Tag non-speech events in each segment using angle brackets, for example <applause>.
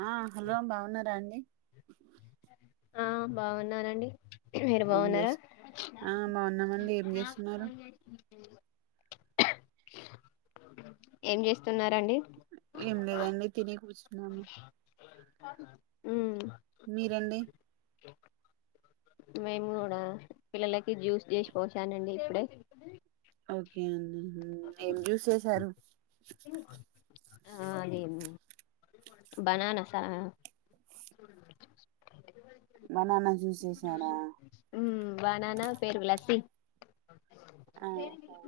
ఆ హలో బాగున్నారా అండి ఆ బాగున్ననండి మీరు ఏం బాగున్నారా చేసి ఆ బాగున్నామండి ఏం చేస్తున్నారు ఏం చేస్తున్నారండి ఏం లేదండి తిన కూర్చు నమ ఉ మీరండి మేము పిల్లలకి జ్యూస్ చేసిపోసానండి ఇప్పుడే ఓకే అండి ఏం జ్యూస్ చేసారు బననస బనానా చూససారా బానానా పేరు విలాసి ఆహ అ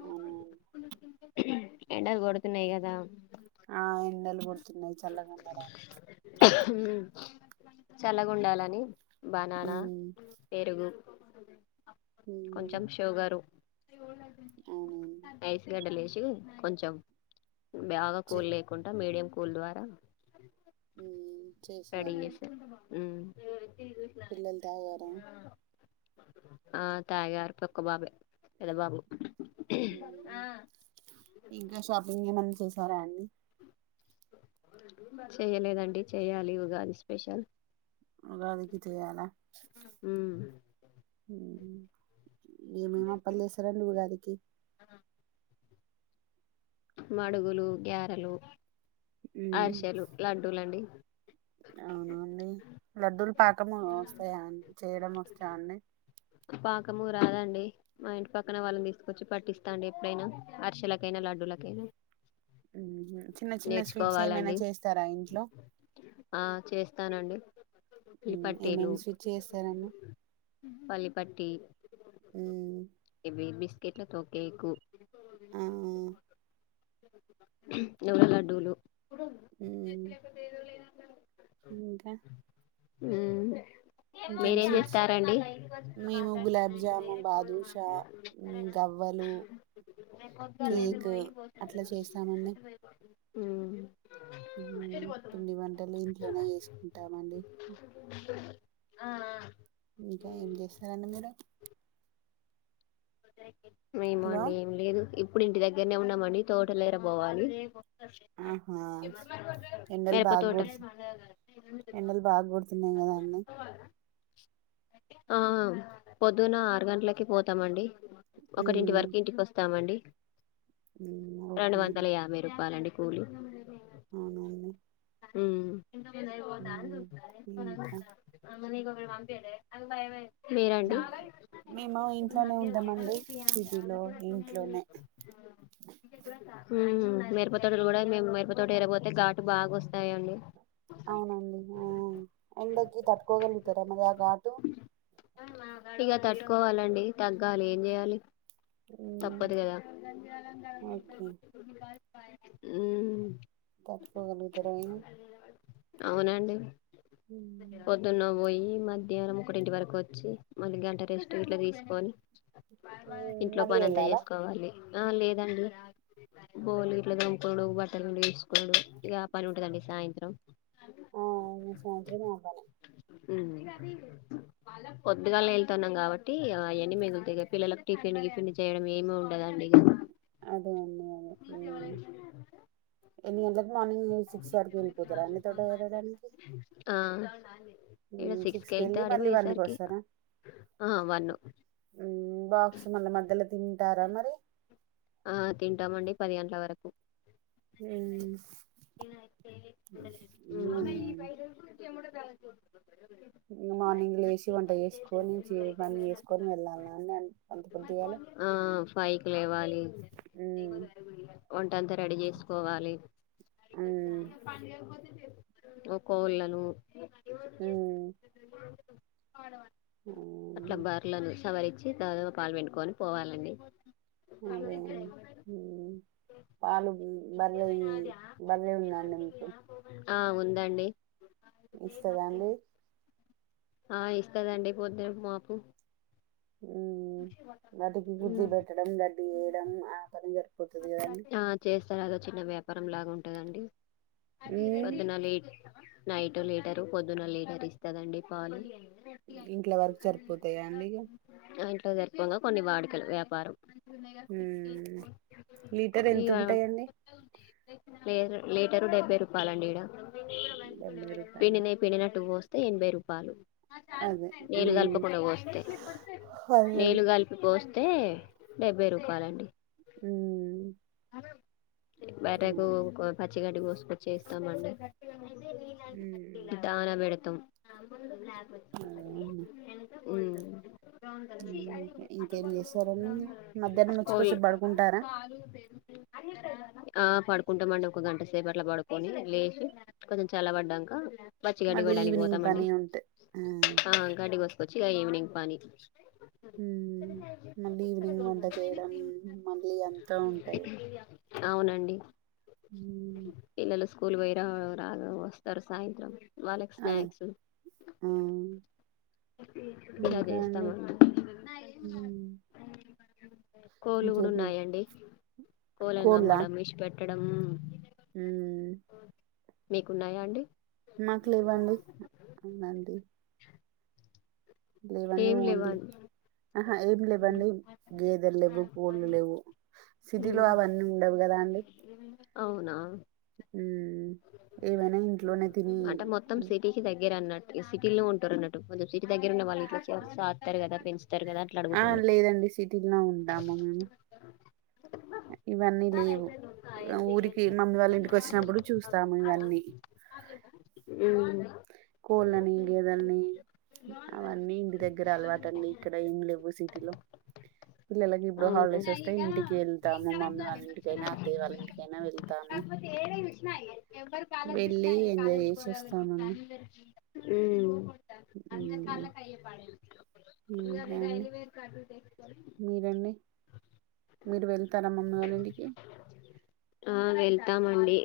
ఎండది కొడుతున్నాయి కదా న్నాయి చల్లగా ఉండడానికి చాలగా ఉండాలని బననా ఉమ్ పెరుగు ఉమ్ కొంచెం షూవు గారు అవునండి వయసు కడలే కొంచం బాగా చే కూల్ లేకుండా మీడియం గుో దవారా ఉ పడిస పిల్లలు తాగారం ఆ తాయగారు పక్క బాబే పెద బాబు ఇంకా షాపింగ్ ఏమన్నా చూస్త <unintelligible> చెయలేదండి చెయ్యాలి ఇ కాదు స్పెషల్ ఉగాదికి చెయ్యాలా మ్మ్ హుమ్ ఏమేమి అప్పని చేస్తారా నువ్వు గారికి మడుగులు గ్యారెలు ఆర్శలు లడ్డుూలండి అవునండి లడ్డూలు పాకం వస్తాయా చేయడం వస్తా అండి పాకము రాదండి మా ఇంటి పక్కన వాళ్ళని తీసుకొచ్చి పట్టిస్తాండి ఎప్పుడైనా అరిశెలకైనా లడ్డుల కేనా చిన్న చిన్న స్వీట్స్ ఏమైనా చేస్తారా ఇంట్లో చెప్స్తానండి ఏమేమి స్విచ్ చేస్తారండి టీ హుమ్ కేట్లతో కేకు ఆ ఎవో లడ్డులు అ బ ఇంకా ఉమ్ ఇంకేం స్వీట్స్ మేము గులాబ్ జాము బాదూష గవ్వలు కేక్ అట్లా చేస్తామండి హ్మ్మ్ పిండి వంటలు ఇంట్లోనే చేసుకుంటామండి ఆ ఆ ఇంకా ఏం చేస్తారండి మీరు మేం హలో అండి ఏం లేదు ఇప్పుడు ఇంటి దగ్గరనే ఉన్నామని తోట లే ఎర పోవాలి ఆహా ఎండలు మిరప బాగా తోట కుడుతు ఎండలు బాగా కుడుతున్నాయి కదా అన్నీ ఆ పొద్దున ఆరు గంటలకి పోతామండి ఒకటింటి అండి వరకు ఇంటికి వస్తామండి హ్మ్ రెండు ఓకే వందల అండి యాభై రూపాయలండి పోలీ <unintelligible> అవునండి మ్మ్ ఇంతమంది వో తాన్ హ్మ్ సూత్తన్ ఇంకా <unintelligible> మీరు వంపిలే అది భయ మై మ్మ్ మేము ఇంట్లోనే ఉం ట మండి సిటీలో ఇంట్లోనే మ్మ్ మిరపతోటలో కూడా మేం మిరపతోట ఎరపోతే ఘాటు బాగా వస్తాయండి అవునండి ఆ ఎండకి తట్టుకోగలుగుతారా మరి ఆ ఘాటు. ఇక తట్టుకోవాలండి తగ్గాలి ఏం చేయాలి హ్మ్ తప్పదు కదా ఓకే హ్మ్ తట్టుకోగలుగుతారు అయిన అవునండి పొద్దున్నవోయి మధ్యాహ్నం ఒకటింటి వరకు వచ్చి మళ్ళీ గంట రెస్ట్ ఇట్ల తీసుకోని హ్మ్ ఇంట్లో మళ్ళీ పనంతా వెళ్ళాలా చేసుకోవాలి ఆ లేదండి బోలు ఇట్లా తోముకోడు, బట్టలువిండి వేసుకోడు ఇగ పని ఉంటదండి సాయంత్రం. ఆ సాయంత్రం ఆ పనే పొద్దుగాళ్ వెళ్తన్నాం కాబట్టి అయెన్నీ మి అంతేగ పిల్లలకి టిఫెన్ గిఫెన్ చేయడం ఏమి ఉండదండి ఇగ దాన్నే ఎన్ని గంటలకు మార్నింగ్ సిక్స్ వరకు వెళ్ళిపోతారా అండి తోట ఆ ఇక మ్మ్ సిక్స్ కి సిక్స్కి వెళ్తే వెళ్ళి ఆడికి మళ్ళీ వన్కు పోయేసరికి వస్తారా, ఆ వన్ మ్మ్ బాక్స్ మళ్ళీ మధ్యలో తింటారా మరి. ఆ తింటామండి పది గంటల వరకు హ్మ్ హ్మ్ ఇంగ మార్నింగ్ లేసి వంట చేసుకొని చే పని చేసుకొని వెళ్ళాలనా నన్ అంత పొద్దుగాలె. వంటంతా రెడీ చేసుకోవాలి. ఉమ్ ఓ కోళ్ళనువ్ హుమ్మ్ <unintelligible> అట్లా బార్లోలను సవారి వచ్చి దాదాగా పాలు పెంటుకొని పోవాలండి అదే పాలు బర్రె బర్రె ఉందండి మీకు అడి ఇన్స్టాగ్రామ్లే ఆ ఇస్తదండిపోద్దు మాపు వాటికి గుద్ది పెట్టడం దడ్డి వేయడం ఆ పని సరిపోతది కదండి ఆ చేస్తారు అదో చిన్న వ్యాప్ రంలాగా ఉంటుందండి ఉమ్ పద్నాలు ఏట్ నైట్ లీటరు పొద్దున లీటర్ ఇస్తదండి పాలు ఇంట్ల వరకు సరిపోతాయా అండి ఇక జరిపంగా కొన్ని వాడుకలు వ్యాపారం అంతనే లీటర్ ఎంత ఉంటాయంండి లీటరు డెబ్బై రూపాయలండి ఇడ డెబ్బై రూపాయల పిడి న పిడి నా టూవస్త ఎనభై రూపాయలు అదే నీలు హ్మ్. కలపకుండా పోస్తే అదేలే. నేళ్లు కలిపిస్తే అయితే డెబ్భై రూపాయలండి అ బయటకు పచ్చికడ్ పోసుకొచ్చ ఇస్తామండి హ్మ్. దాన పెడతాం అదే అన్నా. ఉ హ్మ్. ఇంకేం చేశారండి ఇగ? మధ్యాహ్నం వచ్చి కోయి కొంచెం పడుకుంటారా? చాలు అ ఆ పడుకుంటామండి ఒక గంట సేప అట్లా పడుకొని లేచి కొంచెం చాల పడ్డాక పచ్చి గడ్డి మళ్ళీ పోయడానికి ఈవినింగ్ పోతామండి పని ఉంటే ఆ గడ్డికి వస్తచ్చు ఈవవినింగ్ పనీ మళ్ళీ ఈవినింగ్ వంట చేయడం మళ్ళీ ఎంత ఉంటుంది అవునండి ఇలలో స్కూల్ వైరా వస్తారు సాయంత్రం వాళ్ళకి అదే. స్నాక్స్ ఆ! ఇలా ఇంకా చేస్తాం అండి? అనమాట హ్మ్. కోళ్ళు కూడా ఇంకేం చేస్ ఉన్నాయండి కోళ్ళా? కోళ్లనుగమ్మడం ఇష్పట్టడం హ్మ్. మీకున్నాయా అండి మాకు లేవ్వండి అవునండి లేవండి ఏం లేవా ఓన్లీ అండి ఆహా ఏమి లేవండి గేదల్ లేవు కోళ్ళు లేవు సిటీలో అవన్నీ ఉండవు కదా అండి అవునా ఏవైనా ఇంట్లోనే తిని అంటే మొత్తం సిటీకి దగ్గర అన్నట్టు సిటీలో ఉంటారు అన్నట్టు కొెంచెమ్ సిటీ దగ్గర ఉన్న వాళ్ళ ఇ చస్తారు కదా పె ఆ లేదండి సిటీలో ఉంటాము మేము ఇవన్నీ లేవు ఊరికి మమ్మీ వాళ్ళ ఇంటికి వచ్చినప్పుడు చూస్తాము ఇవన్నీ కోళ్ళని గేదల్ని అవన్నీ దగ్గర అలవాటు అండి ఇక్కడ ఏం లేవు సిటీలో పిల్లలకి ఇప్పుడు అవునా హాలిడేస్ వస్తాయి ఇంటికి వెళ్తాము మమ్మీ వాళ్ళంటికైనా అత్తయ్య వాళ్ళ ఇంటికైనా వెళ్తాము వెళ్ళి ఎంజాయ్ చేసి వస్తాముని హుమ్మ్ ఉ అయ్యే పాడైంది త అది డైలీవేర్ కటితే మీరన్నడి మీరు వెళ్తారా మమ్మీ వాళ్ళ ఇంటికి ఆ వెళ్తామండి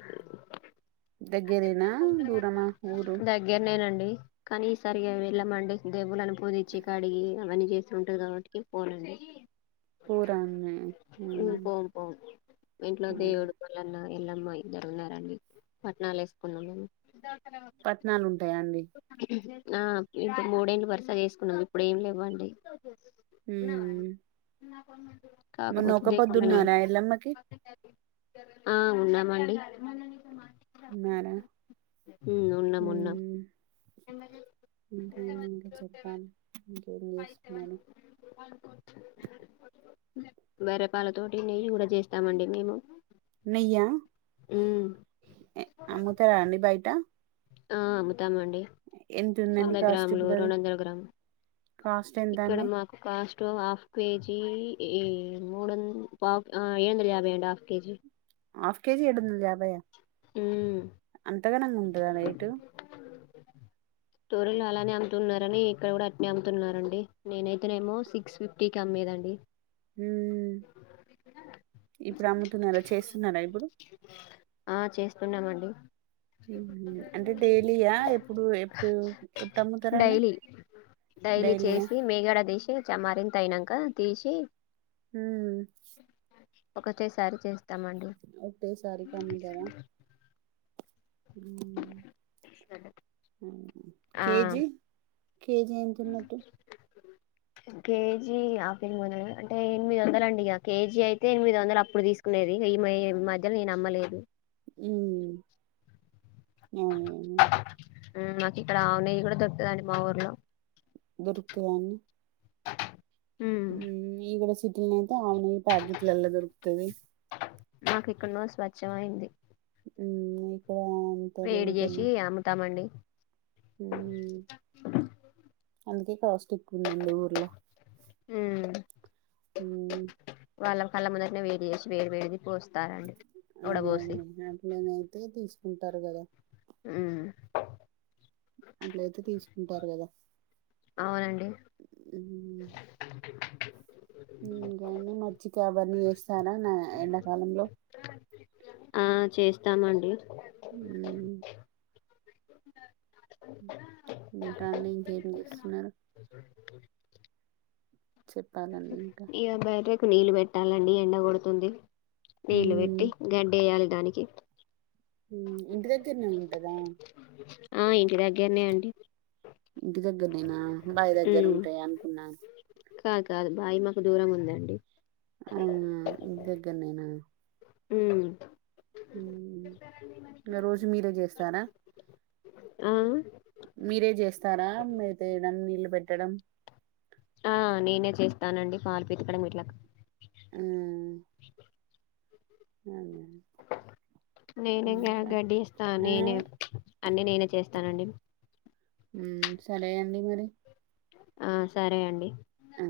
దగ్గరేనా దూరమా ఊరు దగ్గరనేనండి కానీ ఈసరిగా వెళ్ళామండి దేవుల పోదచ కాడిగి అవన్నీ చేస్త ఉంటది కాబట్టి ఫోన్ అండి పూరమే పోం పోం వీట్లో దేవుడికిపోవలన్నా వెళ్లమ్మ ఇద్దరు ఉన్నారండి పట్టనాలు వేసుకున్నాం మేము పట్నాలు ఉంటాయా అండి ఆ ఇ మూడేలు వరుస చేేసుకున్నాం ఇప్పుడు ఏం లేవండి హ్మ్ ఉవు మరి నొక్క పొద్దున్నారా ఎల్లమ్మకి ఆ ఉన్నామండి మార ఉమ్ ఉన్నాం అీ ఉన్నాం ఇంకా చెప్పాలి ఇంకేం చేస్తున్నారు వరపాలతోోటి నెయ్యి కూడా చేస్తామండి మేము ఉమ్ నయాము త రాాలీ బయిటా ఆ మ ాండి వంద ఉందండి కాస్ట్ గ్రాములు ఇప్పుడు అది రెండు వందల గ్రాము కాస్ట్ ఎంత ఇక్కడ అండి మాకు కాస్ట్ ఇో హఫ్ కేజీ ఈ మూడు వ పా ఏడు వందల యాభై అండి హాఫ్ కేజీ హాఫ్ కేజి ఇడుభయా ఉమ్ ఎంతగనంగా ఉంటదా రేటు స్టోరలు అలానే అమ్ముతున్నారని ఇక్కడ కూడా అట్నే అమ్ముతున్నడి నేనైతేనేమో సిక్స్ ఫిఫ్టీ కి అమ్మేదండి హ ఇప్పుడు అమ్ముతున్నలా చేస్తున్నారా ఇప్పుడు న్నామండి అంటే డైలీయా ఎప్పుడు ఎప్పుడు ఎప్పుడు అమ్ముతారండి డైలీ డైలీ డైలీయా చేసి మేగడ తీసి చమారింత అయినాక తీసి హమ్ ఒకటసారి చేస్త ఒకతేే సారి కమ్ కా ఆ కేజీ కేజీ ఎతున్నట్టు కేజీ ఆని మూందలు అంటే ఎనిమిది వందల అండి ఇక కేజీ అయితే ఎనిమిది వందలు అప్పుడు తీసుకునేది ఈ ఈ మధ్యలో నేను అమ్మలేదు అ మాకు ఇక్కడ ఆవున్నాయి కూడా దొరుకుదండి మా ఊర్లో రుకేలాన్ని ఈవిడ ఇ ఆవునే ప్యాకెట్ల ఎల్ దొరుకుతది మాకు ఇక్కడ నుో స్వచ్ఛం అయింది ఉ వేడి చేసి అమ్ముతామండి హ్మ్. అందుకే కాస్ట్ ఎక్కువందండి ఊర్లో హ వాళ్ళ కళ్ళ ముొదటన వేడి చేసి వేడి వేడిది పోస్తారండి అది ఉడబోసి అ అల నతే తీ ఉంటారు కదా అ అట్లయితే తీసుకు ఉంటారు కదా అవునండి ఇంకాండి మర్చిిక అవన్నీ చేస్తారా నా ఎండాకాలంలో ఆ చేస్తామండి అ ఇంటాలో ఇంకేం చేస్తున్నారు చెప్పాలండి ఇంకా ఇ బర నీళ్ళు పెట్టాలండి ఎండ కొడుతుంది నీళ్లు పెట్టి మ్మ్. గడ్డయాల దానికి ఇంటి దగ్గరనే ఉంటదా ఆ ఇంటి దగ్గరనే అండి ఇంటి దగ్గరనేనా అబ్బాయి దగ్గర ఉమ్ ఉంటాయి అనుకున్నాను కాదు కాదు బాయి మాకు దూరం ఉందండి ఆ ఇ కనా హ ఇ రోజు మీరే చేస్తారా ఆ తరా మేతేయడం నీళ్ళు పెట్టడం ఆ నేనే చేస్తానండి పాలు పెతకడం వట్లా ఆ హ ననే గడిస్తస్తా ఆ ననే అన్నీ నేనే చేస్తానండి సరే అండి మరి ఆ సరే అండి ఆ